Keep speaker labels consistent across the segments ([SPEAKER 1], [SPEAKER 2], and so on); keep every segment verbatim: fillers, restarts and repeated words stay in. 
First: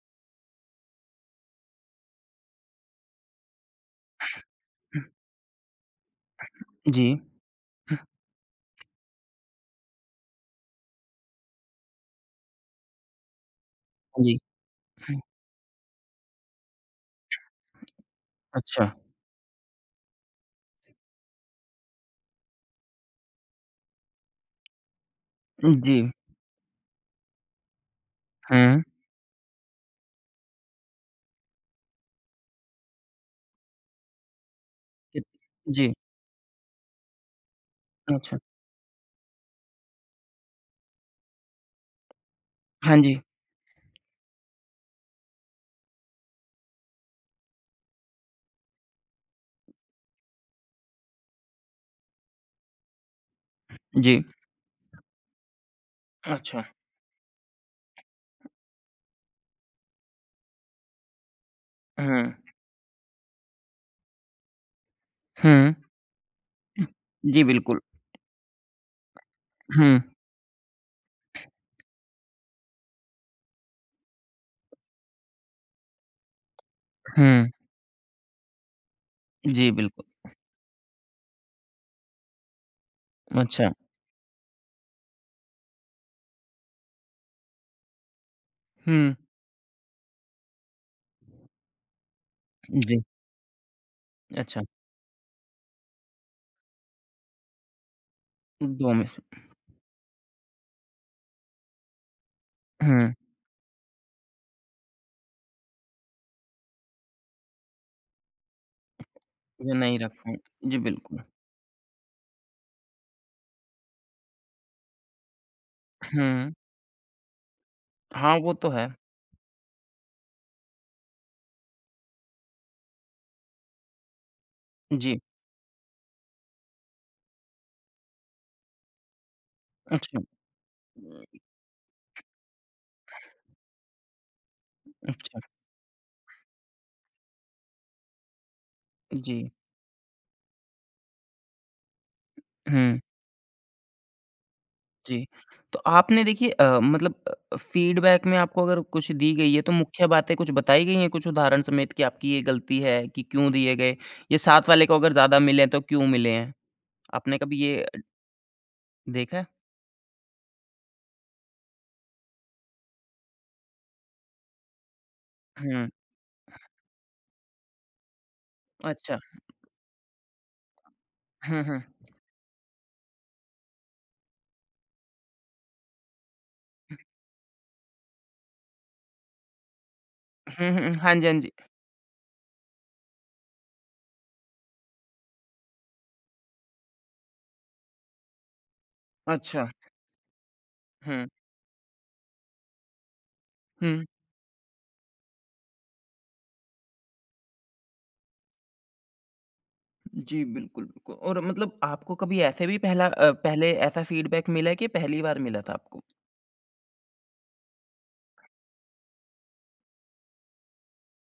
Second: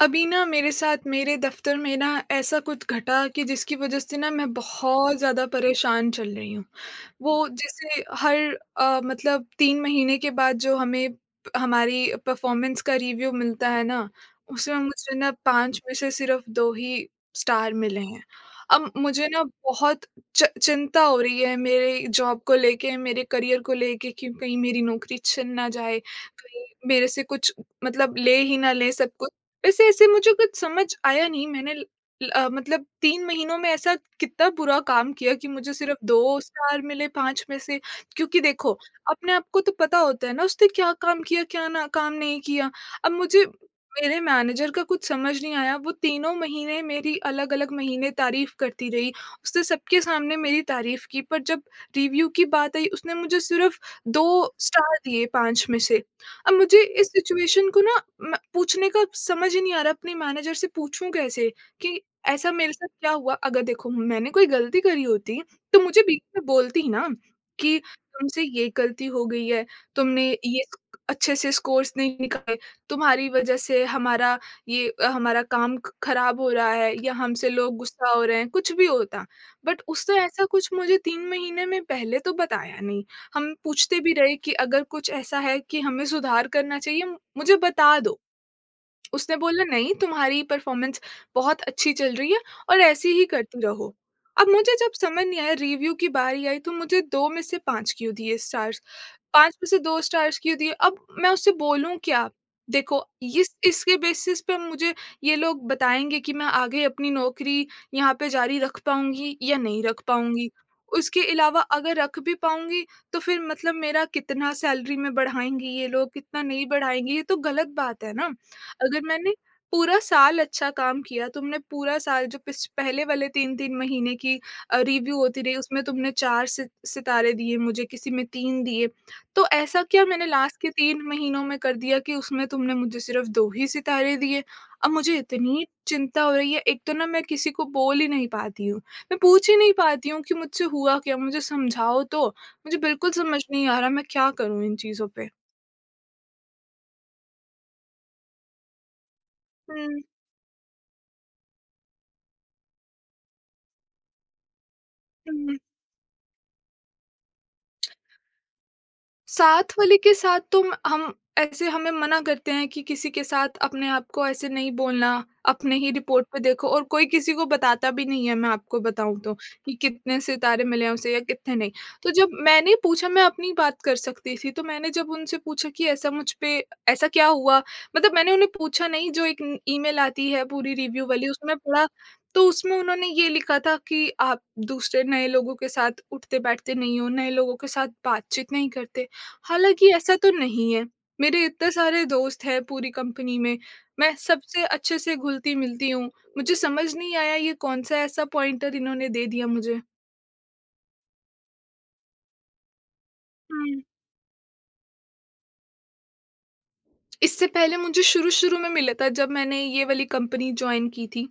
[SPEAKER 1] अभी ना मेरे साथ मेरे दफ्तर में ना ऐसा कुछ घटा कि जिसकी वजह से ना मैं बहुत ज़्यादा परेशान चल रही हूँ।
[SPEAKER 2] जी,
[SPEAKER 1] वो जैसे हर अ, मतलब तीन महीने के बाद जो हमें हमारी परफ़ॉर्मेंस का रिव्यू मिलता है ना,
[SPEAKER 2] जी।
[SPEAKER 1] उसमें मुझे
[SPEAKER 2] हुँ,
[SPEAKER 1] ना पाँच में से सिर्फ़ दो ही स्टार मिले हैं।
[SPEAKER 2] अच्छा।
[SPEAKER 1] अब मुझे ना बहुत चि चिंता हो रही है मेरे जॉब को लेके, मेरे करियर को लेके कि कहीं मेरी नौकरी छिन ना
[SPEAKER 2] जी,
[SPEAKER 1] जाए, कहीं मेरे से कुछ मतलब ले ही ना
[SPEAKER 2] हुँ।
[SPEAKER 1] ले सब कुछ। वैसे ऐसे मुझे कुछ समझ आया नहीं मैंने ल ल- अ, मतलब तीन महीनों में ऐसा कितना बुरा काम
[SPEAKER 2] इत
[SPEAKER 1] किया कि मुझे
[SPEAKER 2] जी,
[SPEAKER 1] सिर्फ़ दो स्टार मिले पाँच में से।
[SPEAKER 2] अच्छा।
[SPEAKER 1] क्योंकि देखो, अपने आप को तो पता होता है ना उसने क्या काम किया, क्या ना काम नहीं किया।
[SPEAKER 2] हाँ
[SPEAKER 1] अब
[SPEAKER 2] जी,
[SPEAKER 1] मुझे मेरे मैनेजर का कुछ समझ नहीं आया, वो तीनों महीने मेरी अलग-अलग महीने तारीफ़ करती रही। उसने सबके सामने मेरी तारीफ़ की, पर जब रिव्यू की बात आई उसने मुझे सिर्फ़
[SPEAKER 2] जी,
[SPEAKER 1] दो स्टार दिए पाँच में से। अब
[SPEAKER 2] अच्छा।
[SPEAKER 1] मुझे इस सिचुएशन को ना म पूछने का समझ ही नहीं आ रहा, अपने मैनेजर से पूछूँ कैसे कि
[SPEAKER 2] हुँ,
[SPEAKER 1] ऐसा मेरे साथ क्या हुआ? अगर देखो मैंने कोई गलती करी होती
[SPEAKER 2] हुँ।
[SPEAKER 1] तो मुझे बीच में बोलती ना
[SPEAKER 2] जी,
[SPEAKER 1] कि
[SPEAKER 2] बिल्कुल।
[SPEAKER 1] तुमसे ये गलती हो गई है,
[SPEAKER 2] हुँ,
[SPEAKER 1] तुमने ये स्क- अच्छे से स्कोर्स नहीं निकाले, तुम्हारी वज़ह से हमारा ये अ, हमारा काम ख खराब हो रहा है या हमसे
[SPEAKER 2] हुँ।
[SPEAKER 1] लोग गुस्सा हो रहे हैं, कुछ भी होता।
[SPEAKER 2] जी,
[SPEAKER 1] बट
[SPEAKER 2] बिल्कुल।
[SPEAKER 1] उसने ऐसा कुछ मुझे तीन महीने में पहले तो बताया नहीं। हम
[SPEAKER 2] अच्छा।
[SPEAKER 1] पूछते भी रहे कि अगर कुछ ऐसा है कि हमें सुधार करना चाहिए मु- मुझे बता दो।
[SPEAKER 2] हुँ,
[SPEAKER 1] उसने बोला नहीं, तुम्हारी परफ़ॉर्मेंस बहुत अच्छी चल रही है और
[SPEAKER 2] जी,
[SPEAKER 1] ऐसे ही करती रहो। अब
[SPEAKER 2] अच्छा।
[SPEAKER 1] मुझे जब समझ नहीं आया, रिव्यू की बारी आई तो मुझे दो में से पाँच क्यों दिए स्टार्स।
[SPEAKER 2] दो में से
[SPEAKER 1] पाँच में से दो स्टार्स क्यों दिए? अब मैं उससे बोलूँ क्या? देखो,
[SPEAKER 2] हुँ,
[SPEAKER 1] इस इसके बेसिस पे मुझे ये लोग बताएँगे कि मैं आगे अपनी नौकरी यहाँ पे जारी रख पाऊँगी या
[SPEAKER 2] ये
[SPEAKER 1] नहीं
[SPEAKER 2] नहीं
[SPEAKER 1] रख
[SPEAKER 2] रख पाए।
[SPEAKER 1] पाऊँगी।
[SPEAKER 2] जी,
[SPEAKER 1] उसके
[SPEAKER 2] बिल्कुल।
[SPEAKER 1] अलावा अगर रख भी पाऊँगी, तो फिर मतलब मेरा कितना सैलरी में बढ़ाएँगी ये लोग, कितना
[SPEAKER 2] हुँ,
[SPEAKER 1] नहीं बढ़ाएँगे, ये तो गलत बात है ना।
[SPEAKER 2] हाँ, वो तो है।
[SPEAKER 1] अगर मैंने पूरा साल अच्छा काम किया, तुमने पूरा साल जो पिछ पहले वाले तीन-तीन महीने की अ, रिव्यू
[SPEAKER 2] जी,
[SPEAKER 1] होती रही, उसमें तुमने चार सित सितारे दिए मुझे, किसी में तीन दिए। तो ऐसा क्या
[SPEAKER 2] अच्छा।
[SPEAKER 1] मैंने लास्ट के तीन महीनों में कर दिया कि उसमें तुमने मुझे सिर्फ़ दो ही सितारे दिए? अब मुझे
[SPEAKER 2] अच्छा,
[SPEAKER 1] इतनी चिंता हो रही है, एक तो ना मैं किसी को बोल ही नहीं पाती हूँ। मैं
[SPEAKER 2] जी,
[SPEAKER 1] पूछ ही नहीं पाती हूँ कि मुझसे हुआ क्या? मुझे समझाओ तो। मुझे
[SPEAKER 2] हुँ।
[SPEAKER 1] बिल्कुल समझ नहीं आ रहा मैं क्या करूँ इन चीज़ों
[SPEAKER 2] जी।
[SPEAKER 1] पे?
[SPEAKER 2] तो आपने देखिए अ, मतलब अ, फीडबैक में आपको अगर कुछ दी गई है, तो
[SPEAKER 1] हुँ,
[SPEAKER 2] मुख्य बातें कुछ बताई गई हैं कुछ उदाहरण समेत कि आपकी ये गलती है, कि क्यों दिए गए? या साथ वाले को अगर ज़्यादा
[SPEAKER 1] हुँ।
[SPEAKER 2] मिले तो क्यों मिले हैं? आपने कभी ये देखा है?
[SPEAKER 1] साथ वाले के साथ तो म हम ऐसे हमें मना करते हैं कि किसी के साथ अपने आप को ऐसे नहीं बोलना, अपने
[SPEAKER 2] हुँ,
[SPEAKER 1] ही रिपोर्ट पे देखो और कोई किसी को बताता भी नहीं है, मैं आपको
[SPEAKER 2] अच्छा।
[SPEAKER 1] बताऊँ तो, कि कितने सितारे मिले हैं उसे या कितने
[SPEAKER 2] हुँ,
[SPEAKER 1] नहीं।
[SPEAKER 2] हुँ।
[SPEAKER 1] तो जब मैंने पूछा, मैं अपनी बात कर सकती थी, तो मैंने जब उनसे पूछा कि ऐसा मुझ पे ऐसा क्या हुआ? मतलब मैंने उन्हें पूछा नहीं, जो एक न ईमेल आती है
[SPEAKER 2] हुँ,
[SPEAKER 1] पूरी
[SPEAKER 2] हुँ।
[SPEAKER 1] रिव्यू
[SPEAKER 2] हाँ जी,
[SPEAKER 1] वाली
[SPEAKER 2] हाँ जी।
[SPEAKER 1] उसमें पढ़ा, तो उसमें उन्होंने ये लिखा था कि आप दूसरे नए लोगों के साथ उठते-बैठते नहीं हो, नए लोगों के साथ बातचीत नहीं करते।
[SPEAKER 2] अच्छा।
[SPEAKER 1] हालाँकि ऐसा तो नहीं है।
[SPEAKER 2] हुँ,
[SPEAKER 1] मेरे इतने सारे दोस्त हैं पूरी कंपनी में,
[SPEAKER 2] हुँ।
[SPEAKER 1] मैं सबसे अच्छे से घुलती-मिलती हूँ। मुझे समझ नहीं आया ये कौन-सा ऐसा पॉइंटर इन्होंने दे दिया मुझे।
[SPEAKER 2] जी, बिल्कुल, बिल्कुल। और मतलब आपको कभी ऐसे भी पहला अ, पहले ऐसा फीडबैक मिला है कि पहली बार मिला था आपको?
[SPEAKER 1] इससे पहले मुझे शुरू-शुरू में मिला था जब मैंने ये वाली कंपनी जॉइन की थी।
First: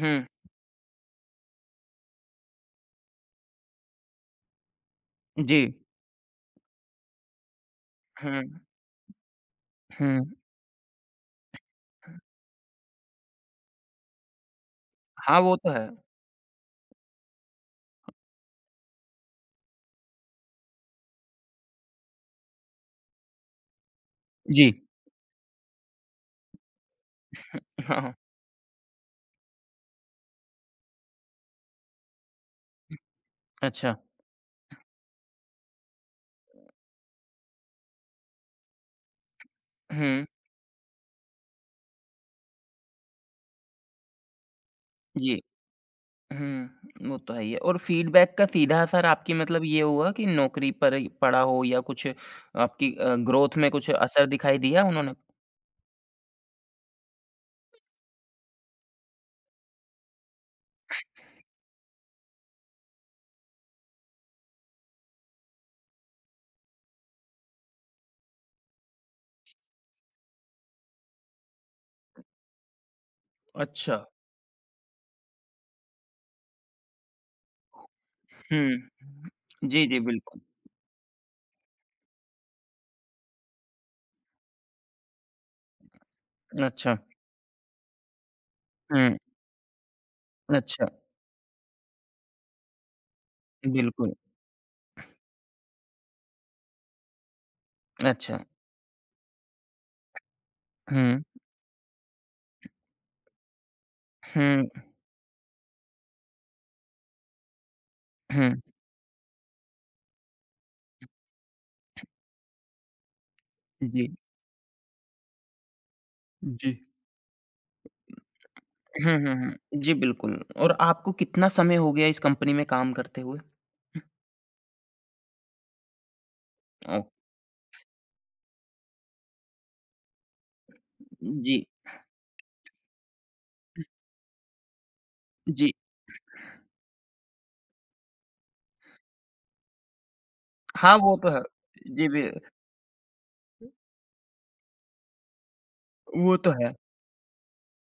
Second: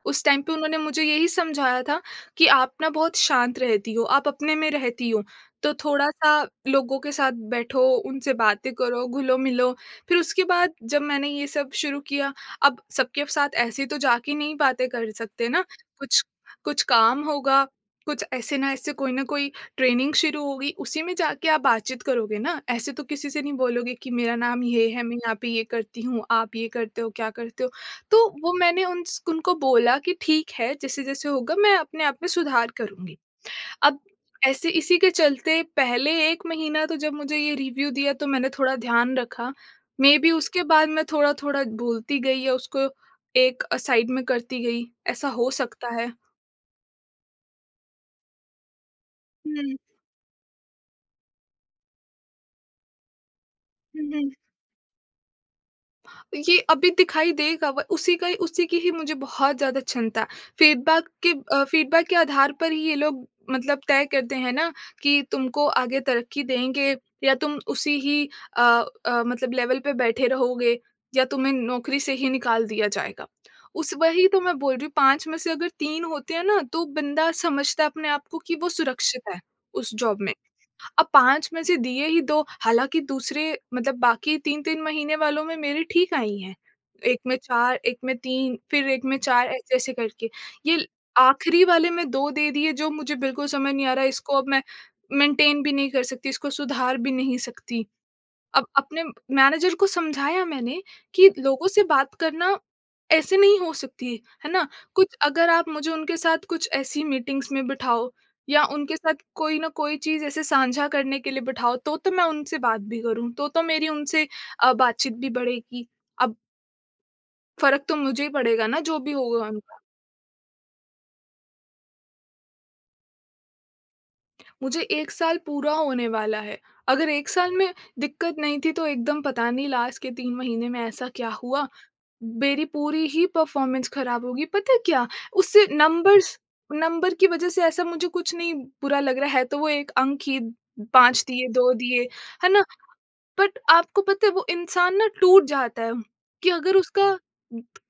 [SPEAKER 2] हुँ,
[SPEAKER 1] उस टाइम पे उन्होंने मुझे यही समझाया था कि आप ना बहुत शांत रहती हो, आप अपने में रहती हो,
[SPEAKER 2] जी।
[SPEAKER 1] तो थोड़ा-सा लोगों के साथ बैठो, उनसे
[SPEAKER 2] हुँ,
[SPEAKER 1] बातें करो, घुलो-मिलो।
[SPEAKER 2] हुँ।
[SPEAKER 1] फिर उसके बाद जब मैंने ये सब शुरू किया, अब सबके साथ ऐसे तो जाके नहीं बातें कर
[SPEAKER 2] हाँ,
[SPEAKER 1] सकते
[SPEAKER 2] वो
[SPEAKER 1] ना,
[SPEAKER 2] तो है।
[SPEAKER 1] कुछ कुछ काम होगा, कुछ ऐसे ना ऐसे कोई ना कोई ट्रेनिंग शुरू होगी, उसी में जाके आप बातचीत करोगे, ना ऐसे तो किसी से नहीं बोलोगे कि मेरा नाम
[SPEAKER 2] जी।
[SPEAKER 1] ये है, मैं यहाँ पे ये करती हूँ, आप ये करते हो क्या करते हो।
[SPEAKER 2] हाँ, हाँ।
[SPEAKER 1] तो वो मैंने उन उनको बोला कि ठीक है, जैसे जैसे होगा मैं अपने आप में सुधार करूंगी।
[SPEAKER 2] अच्छा।
[SPEAKER 1] अब ऐसे इसी के चलते पहले एक महीना तो जब मुझे ये रिव्यू दिया तो मैंने थोड़ा ध्यान रखा, मे
[SPEAKER 2] हुँ,
[SPEAKER 1] बी उसके बाद मैं थोड़ा थोड़ा भूलती गई या उसको एक साइड में करती गई, ऐसा
[SPEAKER 2] जी।
[SPEAKER 1] हो सकता है।
[SPEAKER 2] हुँ, वो तो है ही है और फ़ीडबैक का सीधा असर आपकी मतलब
[SPEAKER 1] हम्म।
[SPEAKER 2] ये हुआ कि नौकरी पर ही पड़ा हो या कुछ आपकी अ, ग्रोथ में कुछ असर
[SPEAKER 1] हम्म,
[SPEAKER 2] दिखाई दिया उन्होंने?
[SPEAKER 1] ये अभी दिखाई देगा। व उसी का ही उसी की ही मुझे बहुत ज़्यादा क्षमता। फीडबैक के अ, फीडबैक के आधार पर ही ये लोग मतलब तय करते हैं ना कि तुमको आगे तरक्की देंगे या तुम उसी ही अ अ, मतलब लेवल पे बैठे रहोगे या तुम्हें नौकरी से ही निकाल दिया जाएगा। उस
[SPEAKER 2] अच्छा।
[SPEAKER 1] वही तो मैं बोल रही हूँ, पाँच में से अगर तीन होते हैं ना तो बंदा समझता है अपने आप को कि वो
[SPEAKER 2] हुँ।
[SPEAKER 1] सुरक्षित है
[SPEAKER 2] जी,
[SPEAKER 1] उस
[SPEAKER 2] जी,
[SPEAKER 1] जॉब में।
[SPEAKER 2] बिल्कुल।
[SPEAKER 1] अब पाँच में से दिए ही दो, हालाँकि दूसरे मतलब बाकी तीन-तीन महीने वालों में मेरे ठीक आई हैं।
[SPEAKER 2] अच्छा।
[SPEAKER 1] एक में चार, एक में तीन, फिर एक
[SPEAKER 2] हुँ,
[SPEAKER 1] में चार, ऐसे ऐसे करके।
[SPEAKER 2] अच्छा,
[SPEAKER 1] ये आखिरी वाले में दो दे दिए, जो मुझे बिल्कुल समझ नहीं आ रहा है,
[SPEAKER 2] बिल्कुल।
[SPEAKER 1] इसको अब मैं मेंटेन भी नहीं कर सकती, इसको सुधार भी नहीं सकती।
[SPEAKER 2] अच्छा।
[SPEAKER 1] अब अपने मैनेजर को समझाया मैंने
[SPEAKER 2] हुँ,
[SPEAKER 1] कि लोगों से बात करना ऐसे नहीं हो सकती, है
[SPEAKER 2] हुँ,
[SPEAKER 1] ना? कुछ अगर आप मुझे उनके साथ कुछ ऐसी मीटिंग्स में बिठाओ
[SPEAKER 2] हुँ।
[SPEAKER 1] या उनके साथ कोई न कोई चीज़ ऐसे साझा करने के लिए बिठाओ, तो तो मैं उनसे बात भी करूँ, तो तो मेरी
[SPEAKER 2] जी।
[SPEAKER 1] उनसे अ, बातचीत भी बढ़ेगी। अब
[SPEAKER 2] जी।
[SPEAKER 1] फ़र्क तो मुझे ही पड़ेगा ना, जो
[SPEAKER 2] हुँ,
[SPEAKER 1] भी
[SPEAKER 2] हुँ,
[SPEAKER 1] होगा उनका।
[SPEAKER 2] हुँ। जी, बिल्कुल और आपको कितना समय हो गया इस कंपनी में काम करते हुए?
[SPEAKER 1] मुझे एक साल पूरा होने वाला है,
[SPEAKER 2] ओह!
[SPEAKER 1] अगर एक साल में दिक्कत नहीं थी तो एकदम पता नहीं लास्ट के तीन महीने में ऐसा क्या
[SPEAKER 2] जी,
[SPEAKER 1] हुआ मेरी पूरी ही परफ़ॉर्मेंस ख़राब होगी। पता है क्या? उससे
[SPEAKER 2] जी।
[SPEAKER 1] नंबर्स, नंबर की वज़ह से ऐसा मुझे कुछ नहीं बुरा लग रहा है, तो वो एक अंक ही
[SPEAKER 2] हाँ, वो
[SPEAKER 1] पाँच
[SPEAKER 2] तो है।
[SPEAKER 1] दिए, दो दिए,
[SPEAKER 2] जी, बि
[SPEAKER 1] है ना? बट आपको पता है वो इंसान ना टूट जाता है
[SPEAKER 2] वो तो
[SPEAKER 1] कि
[SPEAKER 2] है।
[SPEAKER 1] अगर उसका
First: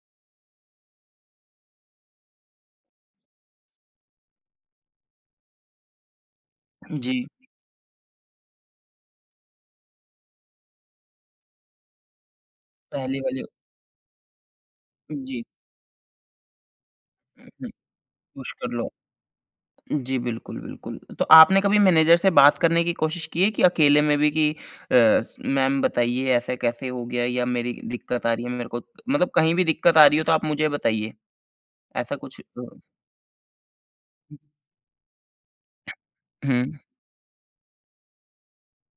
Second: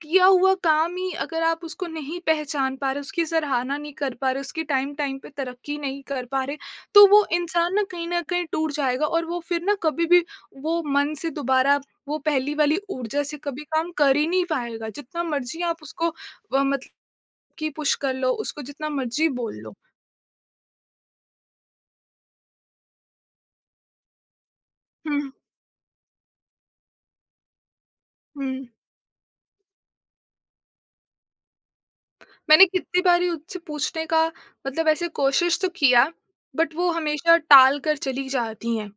[SPEAKER 1] किया हुआ काम ही अगर आप उसको नहीं पहचान पा रहे, उसकी सराहना नहीं कर पा रहे, उसकी टाइम टाइम पे तरक्की नहीं कर पा रहे, तो
[SPEAKER 2] जी।
[SPEAKER 1] वो इंसान ना कहीं न कहीं टूट जाएगा और वो फिर ना कभी भी वो मन से दोबारा वो पहली वाली
[SPEAKER 2] पहली
[SPEAKER 1] ऊर्जा से
[SPEAKER 2] वाली
[SPEAKER 1] कभी काम कर ही नहीं पाएगा। जितना
[SPEAKER 2] जी।
[SPEAKER 1] मर्ज़ी आप उसको अ, मतलब
[SPEAKER 2] हुँ,
[SPEAKER 1] कि
[SPEAKER 2] हुँ,
[SPEAKER 1] पुश कर लो,
[SPEAKER 2] पुश
[SPEAKER 1] उसको
[SPEAKER 2] कर लो।
[SPEAKER 1] जितना मर्ज़ी बोल लो।
[SPEAKER 2] जी, बिल्कुल, बिल्कुल। तो आपने कभी मैनेजर से बात करने की कोशिश की है कि अकेले में भी कि अ,
[SPEAKER 1] हुँ,
[SPEAKER 2] स मैम बताइए ऐसा कैसे हो गया या मेरी दिक्कत आ रही है
[SPEAKER 1] हुँ।
[SPEAKER 2] मेरे को मतलब कहीं भी दिक्कत आ रही हो तो आप मुझे बताइए, ऐसा कुछ
[SPEAKER 1] मैंने
[SPEAKER 2] अ
[SPEAKER 1] कितनी बारी उससे पूछने का मतलब ऐसे कोशिश तो किया,
[SPEAKER 2] हुँ,
[SPEAKER 1] बट वो हमेशा टाल कर चली जाती हैं।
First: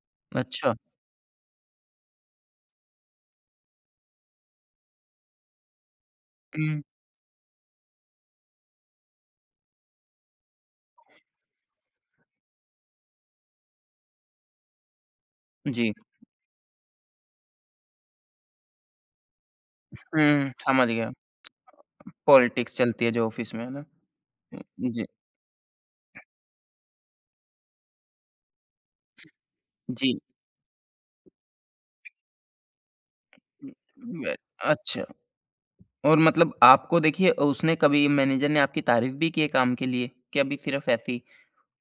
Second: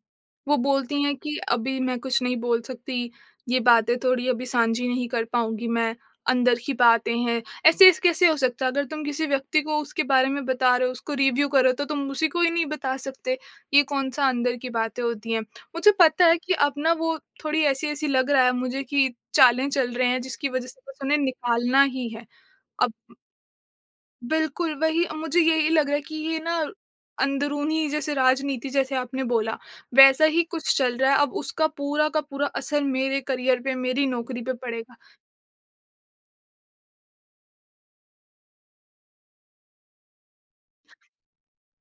[SPEAKER 1] वो
[SPEAKER 2] अच्छा।
[SPEAKER 1] बोलती हैं कि अभी मैं कुछ नहीं बोल सकती, ये बातें थोड़ी अभी साँझी नहीं कर पाऊँगी मैं, अंदर की
[SPEAKER 2] हुँ,
[SPEAKER 1] बातें हैं। ऐसे ऐसे कैसे हो सकता है? अगर तुम किसी व्यक्ति को उसके बारे में बता रहे हो, उसको रिव्यू कर रहे हो, तो तुम उसी को ही नहीं बता सकते, ये कौन-सा अंदर की बातें होती हैं। मुझे
[SPEAKER 2] जी।
[SPEAKER 1] पता है कि अब ना वो थोड़ी ऐसी-ऐसी लग रहा है मुझे कि चालें चल रहे हैं, जिसकी
[SPEAKER 2] हुँ,
[SPEAKER 1] वज़ह से
[SPEAKER 2] समझ
[SPEAKER 1] बस
[SPEAKER 2] गया।
[SPEAKER 1] उन्हें निकालना ही है।
[SPEAKER 2] पॉलिटिक्स
[SPEAKER 1] अब
[SPEAKER 2] चलती है जो ऑफ़िस में, है ना?
[SPEAKER 1] बिल्कुल,
[SPEAKER 2] हुँ, जी,
[SPEAKER 1] वही मुझे यही लग रहा है कि ये ना अंदरूनी जैसे राजनीति जैसे आपने बोला,
[SPEAKER 2] जी।
[SPEAKER 1] वैसा ही कुछ चल रहा है। अब उसका पूरा का पूरा असर मेरे करियर पे, मेरी
[SPEAKER 2] हुँ, वे
[SPEAKER 1] नौकरी पे पड़ेगा।
[SPEAKER 2] अच्छा और मतलब आपको देखिए उसने कभी मैनेजर ने आपकी तारीफ़ भी की है काम के लिए? कि अभी सिर्फ़ ऐसे ही?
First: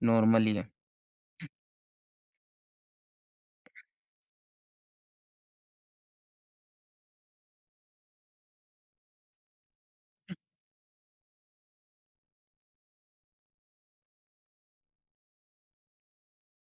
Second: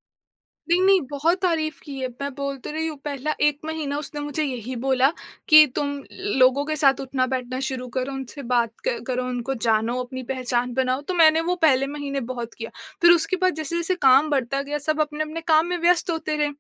[SPEAKER 2] नॉर्मल ही है।
[SPEAKER 1] नहीं, नहीं, बहुत तारीफ़ की है। मैं बोलते रही हूँ, पहला एक महीना उसने मुझे यही बोला कि तुम लोगों के साथ उठना-बैठना शुरू करो, उनसे बात क करो, उनको जानो, अपनी पहचान बनाओ। तो मैंने वो पहले महीने बहुत किया। फिर उसके बाद जैसे-जैसे काम बढ़ता गया, सब अपने-अपने काम में व्यस्त होते रहे।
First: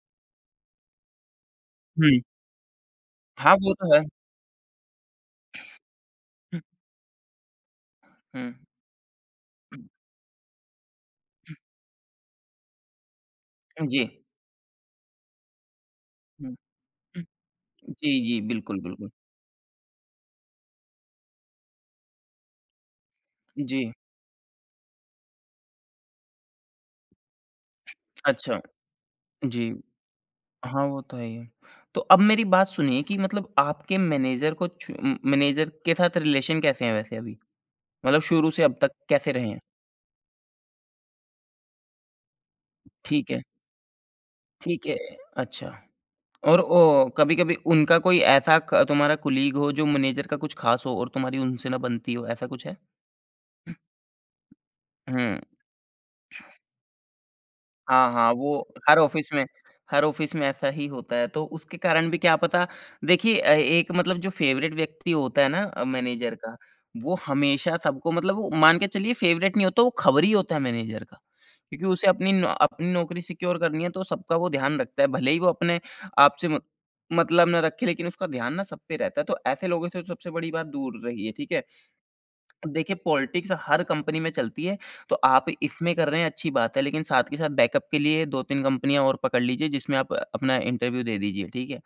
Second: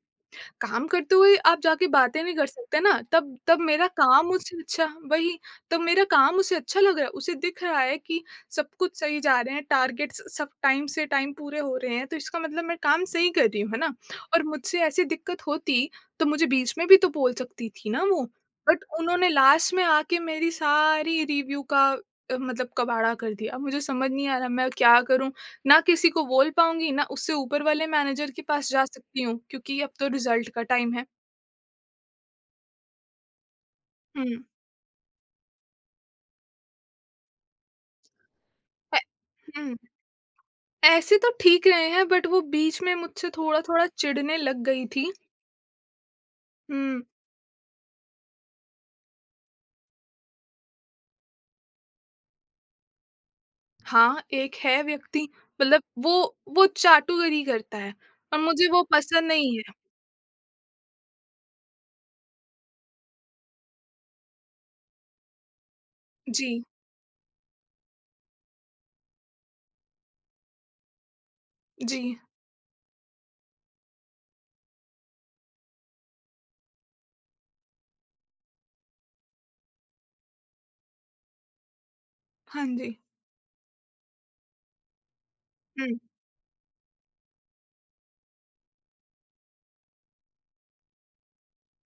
[SPEAKER 1] काम करते हुए आप जाके
[SPEAKER 2] हुँ।
[SPEAKER 1] बातें नहीं कर सकते ना, तब
[SPEAKER 2] हाँ,
[SPEAKER 1] तब
[SPEAKER 2] वो
[SPEAKER 1] मेरा
[SPEAKER 2] तो है।
[SPEAKER 1] काम उससे अच्छा वही, तब मेरा काम उसे
[SPEAKER 2] हुँ,
[SPEAKER 1] अच्छा लग रहा है, उसे दिख रहा है कि
[SPEAKER 2] हुँ।
[SPEAKER 1] सब कुछ सही जा रहे हैं, टारगेट्स सब टाइम से टाइम पूरे हो रहे हैं, तो इसका मतलब मैं काम सही कर रही हूँ, है ना?
[SPEAKER 2] जी।
[SPEAKER 1] और मुझसे ऐसी दिक्कत होती, तो मुझे बीच में भी तो
[SPEAKER 2] हुँ,
[SPEAKER 1] बोल सकती थी ना
[SPEAKER 2] जी,
[SPEAKER 1] वो,
[SPEAKER 2] जी, बिल्कुल,
[SPEAKER 1] बट
[SPEAKER 2] बिल्कुल।
[SPEAKER 1] उन्होंने लास्ट में आके मेरी सारी रिव्यू का अ, मतलब कबाड़ा कर दिया। अब
[SPEAKER 2] जी,
[SPEAKER 1] मुझे समझ नहीं आ रहा मैं क्या करूँ? ना किसी को बोल पाऊँगी, ना उससे ऊपर वाले मैनेजर के
[SPEAKER 2] अच्छा,
[SPEAKER 1] पास जा सकती हूँ,
[SPEAKER 2] जी।
[SPEAKER 1] क्योंकि अब तो रिज़ल्ट का
[SPEAKER 2] हाँ,
[SPEAKER 1] टाइम
[SPEAKER 2] वो
[SPEAKER 1] है।
[SPEAKER 2] तो है ही है। तो अब मेरी बात सुनिए कि मतलब आपके
[SPEAKER 1] हुँ।
[SPEAKER 2] मैनेजर को छु उम, मैनेजर के साथ रिलेशन कैसे हैं वैसे अभी? मतलब शुरू से अब तक
[SPEAKER 1] अ,
[SPEAKER 2] कैसे रहे हैं?
[SPEAKER 1] हुँ, ऐसे तो ठीक रहे हैं बट वो बीच में
[SPEAKER 2] ठीक
[SPEAKER 1] मुझसे
[SPEAKER 2] है,
[SPEAKER 1] थोड़ा-थोड़ा चिढ़ने लग
[SPEAKER 2] ठीक
[SPEAKER 1] गई
[SPEAKER 2] है,
[SPEAKER 1] थी।
[SPEAKER 2] अच्छा। और ओ
[SPEAKER 1] हुँ,
[SPEAKER 2] कभी-कभी उनका कोई ऐसा क तुम्हारा कोलीग हो जो मैनेजर का कुछ ख़ास हो और तुम्हारी उनसे ना बनती हो, ऐसा कुछ है?
[SPEAKER 1] हाँ, एक है व्यक्ति,
[SPEAKER 2] हुँ।
[SPEAKER 1] मतलब वो वो चाटुकरी करता है
[SPEAKER 2] हाँ, हाँ,
[SPEAKER 1] और
[SPEAKER 2] वो
[SPEAKER 1] मुझे वो
[SPEAKER 2] हर
[SPEAKER 1] पसंद
[SPEAKER 2] ऑफ़िस में
[SPEAKER 1] नहीं है।
[SPEAKER 2] हर ऑफ़िस में ऐसा ही होता है, तो उसके कारण भी क्या पता देखिए अ, एक मतलब जो फ़ेवरेट व्यक्ति होता है ना अ, मैनेजर का,
[SPEAKER 1] जी,
[SPEAKER 2] वो हमेशा सबको मतलब वो मान के चलिए फ़ेवरेट नहीं होता, वो खबरी होता है मैनेजर का। क्योंकि
[SPEAKER 1] जी।
[SPEAKER 2] उसे अपनी न अपनी नौकरी सिक्योर करनी है, तो सबका वो ध्यान रखता है, भले ही वो अपने आप से म मतलब ना रखे, लेकिन उसका ध्यान ना सब पे रहता है, तो ऐसे लोगों से तो सबसे बड़ी बात दूर रहिए, ठीक है?
[SPEAKER 1] हाँ
[SPEAKER 2] अब
[SPEAKER 1] जी।
[SPEAKER 2] देखिए, पॉलिटिक्स हर कंपनी में चलती है, तो आप
[SPEAKER 1] हुँ,
[SPEAKER 2] इसमें कर रहे हैं अच्छी बात है, लेकिन साथ के साथ बैकअप के लिए दो तीन कंपनियाँ और पकड़ लीजिए जिसमें आप अपना इंटरव्यू दे दीजिए, ठीक है?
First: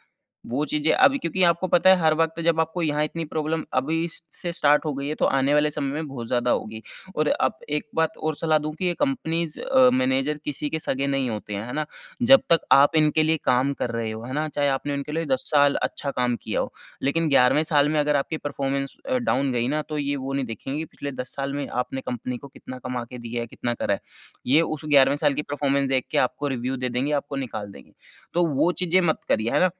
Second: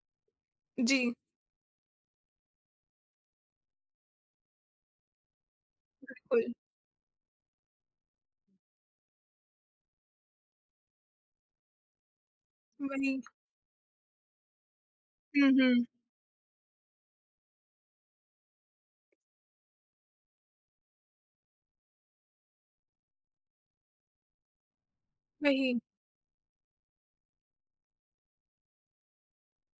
[SPEAKER 2] वो चीज़ें
[SPEAKER 1] जी,
[SPEAKER 2] अभी क्योंकि आपको पता है हर वक़्त जब आपको यहाँ इतनी प्रॉब्लम अभी स से स्टार्ट हो गई है, तो आने वाले समय में बहुत ज़्यादा
[SPEAKER 1] बिल्कुल।
[SPEAKER 2] होगी और अब एक बात और सलाह दूँ कि ये कंपनीज़ अ, मैनेजर किसी के सगे नहीं होते हैं, है ना? जब तक आप
[SPEAKER 1] वही।
[SPEAKER 2] इनके लिए काम कर रहे हो, है ना? चाहे आपने उनके लिए दस
[SPEAKER 1] हुँ,
[SPEAKER 2] साल
[SPEAKER 1] हुँ,
[SPEAKER 2] अच्छा काम किया हो। लेकिन ग्यारहवें साल में अगर आपकी परफ़ॉर्मेंस अ, डाउन गई ना, तो ये वो नहीं देखेंगे कि पिछले दस साल में आपने कंपनी को कितना कमा के दिया है, कितना करा है। ये उस ग्यारहवें साल की
[SPEAKER 1] वही।
[SPEAKER 2] परफ़ॉर्मेंस देख के आपको रिव्यू दे देंगे, आपको निकाल देंगे। तो वो चीज़ें मत करिए, है ना?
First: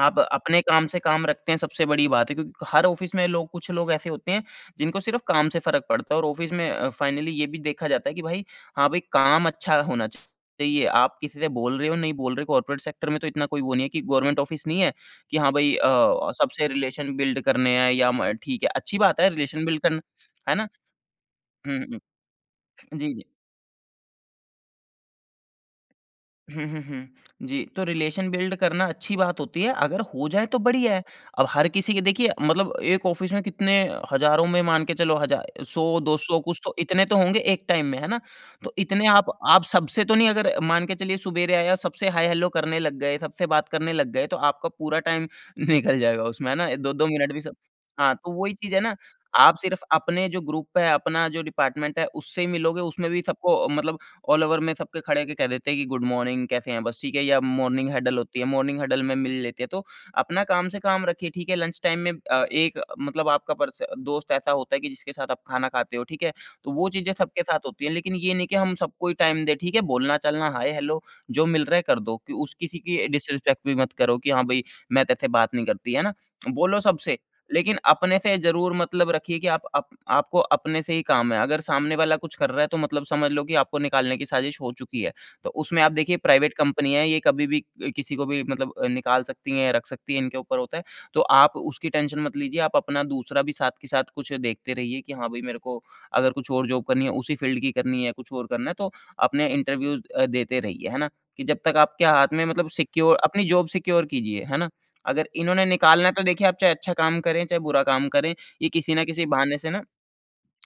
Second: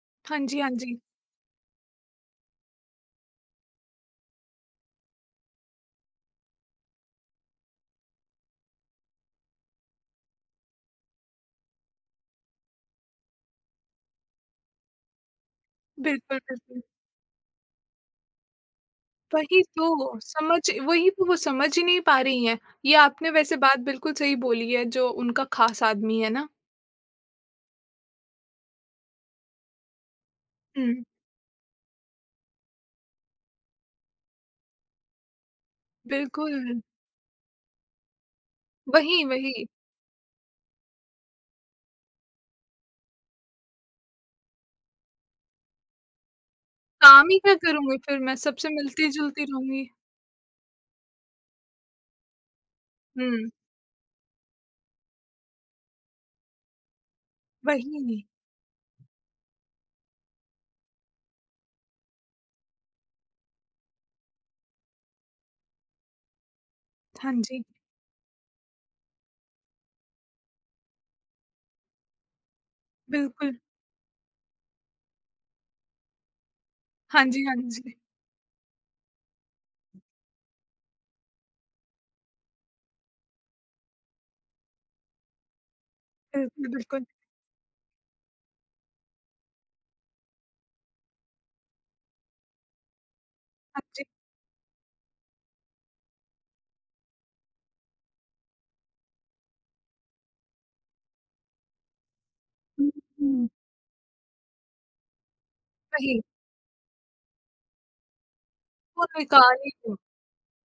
[SPEAKER 2] आप
[SPEAKER 1] हाँ जी,
[SPEAKER 2] अपने
[SPEAKER 1] हाँ
[SPEAKER 2] काम
[SPEAKER 1] जी।
[SPEAKER 2] से काम रखते हैं सबसे बड़ी बात है, क्योंकि हर ऑफ़िस में लोग कुछ लोग ऐसे होते हैं जिनको सिर्फ़ काम से फ़र्क पड़ता है और ऑफ़िस में अ, फ़ाइनली ये भी देखा जाता है कि भाई हाँ, भाई काम अच्छा होना चाहिए। आप किसी से बोल रहे हो, नहीं बोल रहे, कॉर्पोरेट सेक्टर में तो इतना कोई वो नहीं है कि गवर्नमेंट ऑफ़िस नहीं है कि हाँ भाई अ,
[SPEAKER 1] बिल्कुल,
[SPEAKER 2] सबसे
[SPEAKER 1] बिल्कुल।
[SPEAKER 2] रिलेशन बिल्ड करने हैं या म ठीक है, अच्छी बात है
[SPEAKER 1] वही
[SPEAKER 2] रिलेशन बिल्ड करना,
[SPEAKER 1] तो,
[SPEAKER 2] है
[SPEAKER 1] समझ
[SPEAKER 2] ना?
[SPEAKER 1] वही तो वो समझ
[SPEAKER 2] हुँ,
[SPEAKER 1] ही
[SPEAKER 2] हुँ।
[SPEAKER 1] नहीं पा रही हैं। ये
[SPEAKER 2] जी, जी।
[SPEAKER 1] आपने वैसे बात बिल्कुल सही बोली है जो उनका ख़ास आदमी है ना।
[SPEAKER 2] हुँ, हुँ, हुँ। जी, तो रिलेशन बिल्ड करना अच्छी बात होती है, अगर हो जाए तो बढ़िया है।
[SPEAKER 1] हुँ,
[SPEAKER 2] अब हर किसी के देखिए मतलब एक ऑफ़िस में कितने हज़ारों में मान के चलो हज़ा सौ दो सौ कुछ तो
[SPEAKER 1] बिल्कुल।
[SPEAKER 2] इतने तो होंगे एक टाइम में, है ना? तो इतने
[SPEAKER 1] वही,
[SPEAKER 2] आप आप
[SPEAKER 1] वही।
[SPEAKER 2] सबसे तो नहीं अगर मान के चलिए सुबेरे आए और सबसे हाय हेलो करने लग गए, सबसे बात करने लग गए, तो आपका पूरा टाइम निकल जाएगा उसमें, है ना? दो दो
[SPEAKER 1] काम
[SPEAKER 2] मिनट
[SPEAKER 1] ही
[SPEAKER 2] भी
[SPEAKER 1] क्या
[SPEAKER 2] सब
[SPEAKER 1] करूँगी
[SPEAKER 2] हाँ,
[SPEAKER 1] फिर
[SPEAKER 2] तो
[SPEAKER 1] मैं
[SPEAKER 2] वही
[SPEAKER 1] सबसे
[SPEAKER 2] चीज़ है ना,
[SPEAKER 1] मिलती-जुलती
[SPEAKER 2] आप सिर्फ़
[SPEAKER 1] रहूँगी।
[SPEAKER 2] अपने जो ग्रुप है, अपना जो डिपार्टमेंट है, उससे ही मिलोगे, उसमें भी
[SPEAKER 1] हुँ,
[SPEAKER 2] सबको मतलब ऑल ओवर में सबके खड़े होके कह देते हैं कि गुड मॉर्निंग कैसे हैं? बस ठीक है या मॉर्निंग हडल
[SPEAKER 1] वही।
[SPEAKER 2] होती है, मॉर्निंग हडल में मिल लेते हैं। तो अपना काम से काम रखिए, ठीक है? लंच टाइम में अ, एक मतलब आपका पर्स दोस्त ऐसा होता है कि जिसके साथ आप खाना खाते हो, ठीक है? तो वो चीज़ें
[SPEAKER 1] हाँ
[SPEAKER 2] सबके साथ
[SPEAKER 1] जी,
[SPEAKER 2] होती हैं, लेकिन ये नहीं कि हम सबको ही टाइम दें, ठीक है? बोलना-चालना, हाय हेलो जो मिल रहा है कर दो, कि उस किसी की
[SPEAKER 1] बिल्कुल।
[SPEAKER 2] डिसरिस्पेक्ट भी मत करो कि हाँ, भई मैं तेरे से बात नहीं करती, है ना? बोलो सबसे।
[SPEAKER 1] हाँ जी, हाँ
[SPEAKER 2] लेकिन
[SPEAKER 1] जी।
[SPEAKER 2] अपने से ज़रूर मतलब रखिए कि आप आप आपको अपने से ही काम है। अगर सामने वाला कुछ कर रहा है तो मतलब समझ लो कि आपको निकालने की साज़िश हो चुकी है। तो उसमें आप देखिए प्राइवेट
[SPEAKER 1] बिल्कुल,
[SPEAKER 2] कंपनी
[SPEAKER 1] बिल्कुल।
[SPEAKER 2] है ये कभी भी अ, किसी को भी मतलब अ, निकाल सकती हैं, रख सकती हैं, इनके ऊपर होता है। तो आप उसकी टेंशन मत लीजिए, आप अपना दूसरा भी साथ
[SPEAKER 1] हाँ
[SPEAKER 2] के साथ
[SPEAKER 1] जी।
[SPEAKER 2] कुछ देखते रहिए कि हाँ, भई मेरे को अगर कुछ और जॉब करनी है, उसी फ़ील्ड की करनी है, कुछ और करना है तो अपने इंटरव्यूज़ अ, देते रहिए, है ना? कि जब तक आपके हाथ में मतलब
[SPEAKER 1] हुँ,
[SPEAKER 2] सिक्योर अपनी
[SPEAKER 1] हुँ।
[SPEAKER 2] जॉब सिक्योर कीजिए, है ना? अगर इन्होंने निकालना है
[SPEAKER 1] वही,
[SPEAKER 2] तो देखिए आप चाहे अच्छा काम करें, चाहे बुरा काम करें, ये किसी ना
[SPEAKER 1] वो
[SPEAKER 2] किसी
[SPEAKER 1] बेकार
[SPEAKER 2] बहाने से
[SPEAKER 1] ही
[SPEAKER 2] ना
[SPEAKER 1] हो।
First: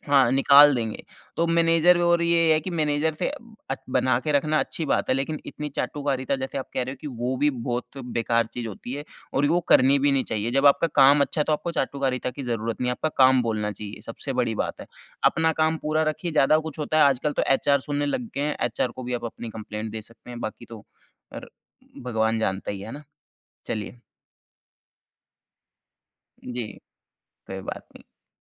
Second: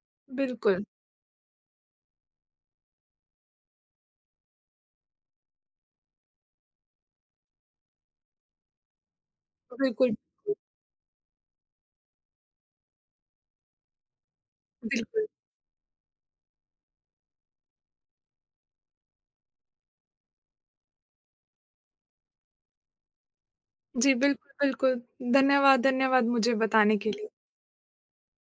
[SPEAKER 2] हाँ, निकाल
[SPEAKER 1] बिल्कुल,
[SPEAKER 2] देंगे। तो मैनेजर भी, और ये है कि मैनेजर से अ, बना के रखना अच्छी बात है, लेकिन इतनी चाटुकारिता जैसे आप कह रहे हो कि वो भी बहुत बेकार चीज़ होती है और वो करनी भी
[SPEAKER 1] बिल्कुल,
[SPEAKER 2] नहीं चाहिए। जब आपका काम अच्छा है तो आपको चाटुकारिता की ज़रूरत नहीं है, आपका काम बोलना चाहिए, सबसे बड़ी बात है।
[SPEAKER 1] बिल्कुल।
[SPEAKER 2] अपना काम पूरा रखिए, ज़्यादा कुछ होता है आजकल तो एचआर सुनने लग गए हैं, एचआर को भी आप अपनी कंप्लेंट दे सकते हैं, बाकी तो अर भगवान जानता ही है, है ना? चलिए।
[SPEAKER 1] जी, बिल्कुल, बिल्कुल। धन्यवाद, धन्यवाद मुझे
[SPEAKER 2] जी।
[SPEAKER 1] बताने के लिए।
[SPEAKER 2] कोई बात नहीं।